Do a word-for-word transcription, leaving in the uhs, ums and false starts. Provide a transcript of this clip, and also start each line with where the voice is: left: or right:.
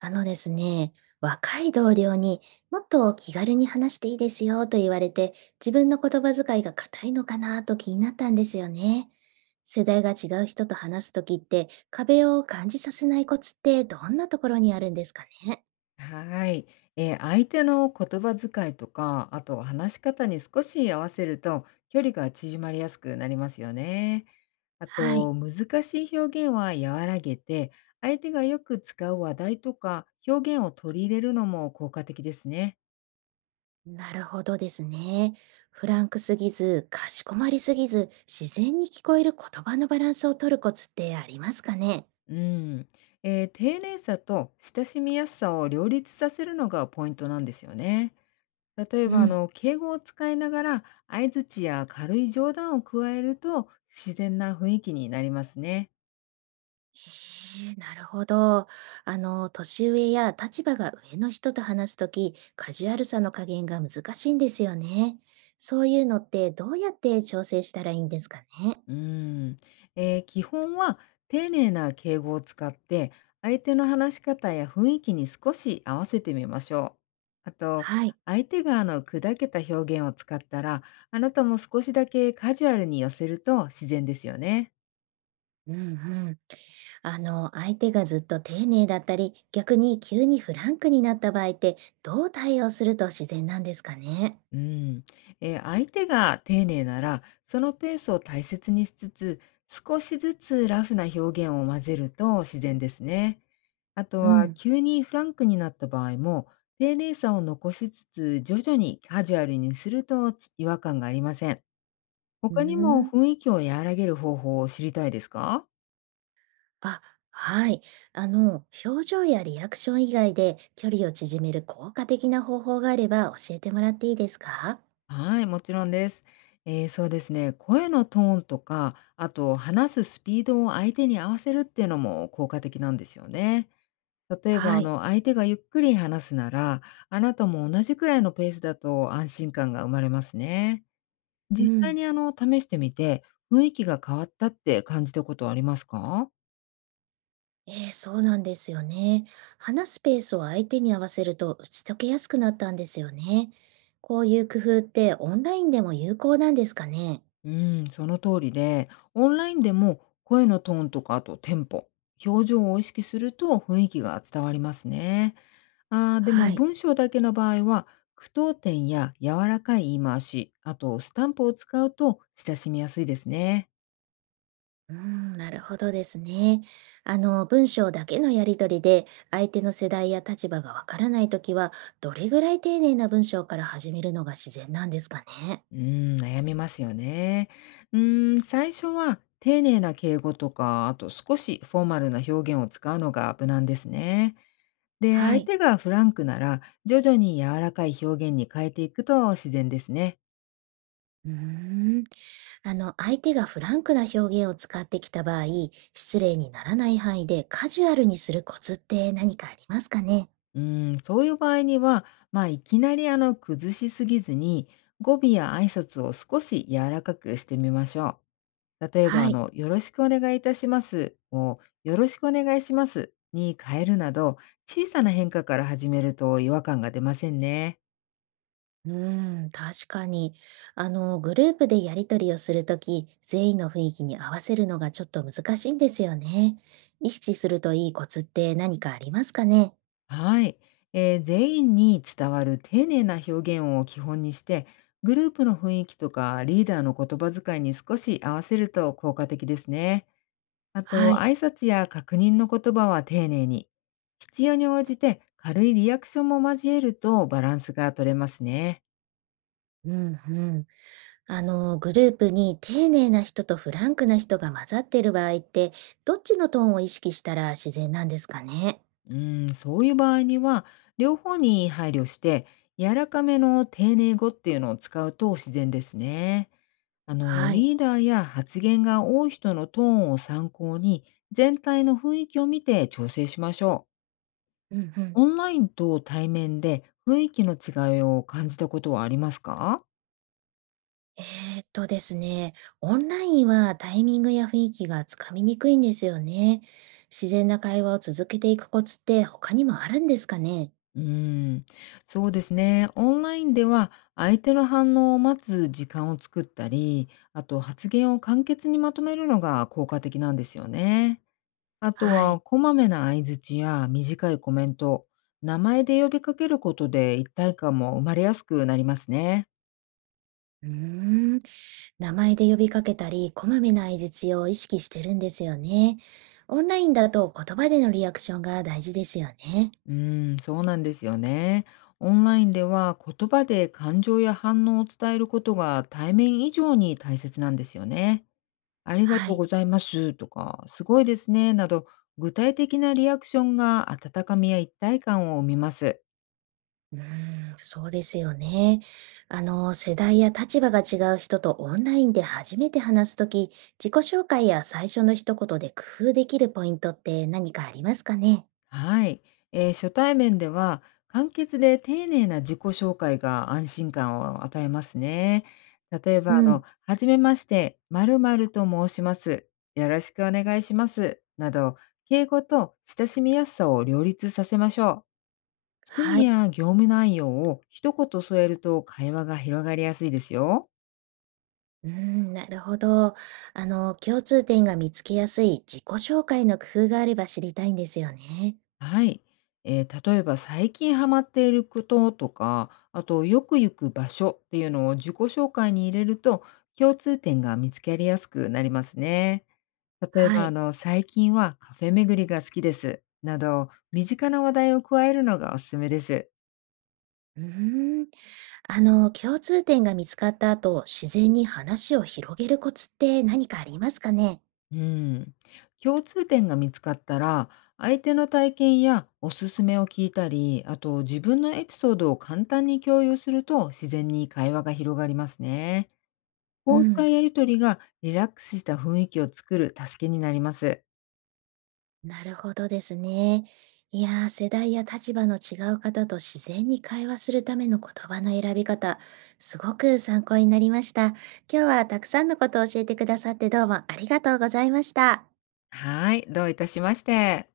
right: あのですね、若い同僚にもっと気軽に話していいですよと言われて、自分の言葉遣いが硬いのかなと気になったんですよね。世代が違う人と話すときって、壁を感じさせないコツってどんなところにあるんですかね？
left: はい。えー相手の言葉遣いとか、あと話し方に少し合わせると、距離が縮まりやすくなりますよね。あ
right: はい。
left: と、難しい表現は和らげて、相手がよく使う話題とか表現を取り入れるのも効果的ですね。
right: なるほどですね。フランクすぎず、かしこまりすぎず、自然に聞こえる言葉のバランスを取るコツってありますかね？
left: うん。えー丁寧さと親しみやすさを両立させるのがポイントなんですよね。例え
right: う
left: ばあ
right: ん、
left: の敬語を使いながら相槌や軽い冗談を加えると自然な雰囲気になりますね。
right: へえ、なるほど。あの、年上や立場が上の人と話すとき、カジュアルさの加減が難しいんですよね。そういうのってどうやって調整したらいいんですかね。
left: うん、えー基本は丁寧な敬語を使って相手の話し方や雰囲気に少し合わせてみましょう。あと
right: はい。
left: 相手があの砕けた表現を使ったらあなたも少しだけカジュアルに寄せると自然ですよね。
right: うん、うん。あの、相手がずっと丁寧だったり、逆に急にフランクになった場合って、どう対応すると自然なんですかね。
left: うん、えー相手が丁寧なら、そのペースを大切にしつつ、少しずつラフな表現を混ぜると自然ですね。あと
right: う
left: は、
right: ん。
left: 急にフランクになった場合も、丁寧さを残しつつ、徐々にカジュアルにするとち違和感がありません。
right: う
left: 他にも
right: ん。
left: 雰囲気を和らげる方法を知りたいですか？
right: あ、はい。あの、表情やリアクション以外で距離を縮める効果的な方法があれば教えてもらっていいですか？
left: はい、もちろんです。えーそうですね。声のトーンとか、あと話すスピードを相手に合わせるっていうのも効果的なんですよね。例えば、
right: は
left: あ
right: い。
left: の、相手がゆっくり話すなら、あなたも同じくらいのペースだと安心感が生まれますね。
right: う
left: 実際
right: ん。
left: にあの、試してみて、雰囲気が変わったって感じたことはありますか？
right: ええ、そうなんですよね。話すスペースを相手に合わせると打ち解けやすくなったんですよね。こういう工夫ってオンラインでも有効なんですかね？
left: うん、その通りで、オンラインでも声のトーンとか、あとテンポ、表情を意識すると雰囲気が伝わりますね。あーで
right: は
left: も
right: い。
left: 文章だけの場合は、句読点や柔らかい言い回し、あとスタンプを使うと親しみやすいですね。
right: うーん、なるほどですね。あの、文章だけのやり取りで、相手の世代や立場がわからないときは、どれぐらい丁寧な文章から始めるのが自然なんですかね。
left: うーん、悩みますよね。うーん、最初は丁寧な敬語とか、あと少しフォーマルな表現を使うのが無難ですね。で、
right: は
left: 相
right: い。
left: 手がフランクなら、徐々に柔らかい表現に変えていくと自然ですね。
right: うーん、あの、相手がフランクな表現を使ってきた場合、失礼にならない範囲でカジュアルにするコツって何かありますかね。
left: うーん、そういう場合には、まあ、いきなりあの崩しすぎずに、語尾や挨拶を少し柔らかくしてみましょう。例えば、
right: は
left: あ
right: い。
left: の、よろしくお願いいたしますを、よろしくお願いしますに変えるなど、小さな変化から始めると違和感が出ませんね。
right: うーん、確かに。あの、グループでやり取りをするとき、全員の雰囲気に合わせるのがちょっと難しいんですよね。意識するといいコツって何かありますかね？
left: はい。えー全員に伝わる丁寧な表現を基本にして、グループの雰囲気とかリーダーの言葉遣いに少し合わせると効果的ですね。あ
right: は
left: と、
right: い。
left: 挨拶や確認の言葉は丁寧に。必要に応じて軽いリアクションも交えるとバランスが取れますね。
right: うん、うん。あの、グループに丁寧な人とフランクな人が混ざっている場合って、どっちのトーンを意識したら自然なんですかね？
left: うーん、そういう場合には、両方に配慮して、柔らかめの丁寧語っていうのを使うと自然ですね。あの、
right: はい。
left: リーダーや発言が多い人のトーンを参考に、全体の雰囲気を見て調整しましょう。
right: うん、うん。
left: オンラインと対面で雰囲気の違いを感じたことはありますか？
right: えーっとですね、オンラインはタイミングや雰囲気がつかみにくいんですよね。自然な会話を続けていくコツって他にもあるんですかね？
left: うーん、そうですね。オンラインでは相手の反応を待つ時間を作ったり、あと発言を簡潔にまとめるのが効果的なんですよね。あと
right: は
left: は
right: い。
left: こまめな相槌や短いコメント、名前で呼びかけることで一体感も生まれやすくなりますね。
right: うーん、名前で呼びかけたり、こまめな相槌を意識してるんですよね。オンラインだと言葉でのリアクションが大事ですよね。
left: うーん、そうなんですよね。オンラインでは言葉で感情や反応を伝えることが対面以上に大切なんですよね。ありが
right: は
left: とう
right: い。
left: ございます、とか、すごいですね、など、具体的なリアクションが温かみや一体感を生みます。
right: うーん、そうですよね。あの、世代や立場が違う人とオンラインで初めて話すとき、自己紹介や最初の一言で工夫できるポイントって何かありますかね？
left: はい。えー初対面では、簡潔で丁寧な自己紹介が安心感を与えますね。例え
right: う
left: ば、あ
right: ん、
left: の、はじめまして、〇〇と申します。よろしくお願いします。など、敬語と親しみやすさを両立させましょう。趣
right: は
left: 味
right: い。
left: や業務内容を一言添えると会話が広がりやすいですよ。
right: うーん、なるほど。あの、共通点が見つけやすい自己紹介の工夫があれば知りたいんですよね。
left: はい。えー例えば最近ハマっていることとか、あとよく行く場所っていうのを自己紹介に入れると、共通点が見つけやすくなりますね。例え
right: は
left: ば、あ
right: い。
left: の、最近はカフェ巡りが好きです。など、身近な話題を加えるのがおすすめです。
right: うーん。あの、共通点が見つかった後、自然に話を広げるコツって何かありますかね？
left: うん。共通点が見つかったら、相手の体験やおすすめを聞いたり、あと自分のエピソードを簡単に共有すると自然に会話が広がりますね。
right: う
left: こうした
right: ん。
left: やりとりがリラックスした雰囲気を作る助けになります。
right: なるほどですね。いやー、世代や立場の違う方と自然に会話するための言葉の選び方、すごく参考になりました。今日はたくさんのことを教えてくださってどうもありがとうございました。
left: はい、どういたしまして。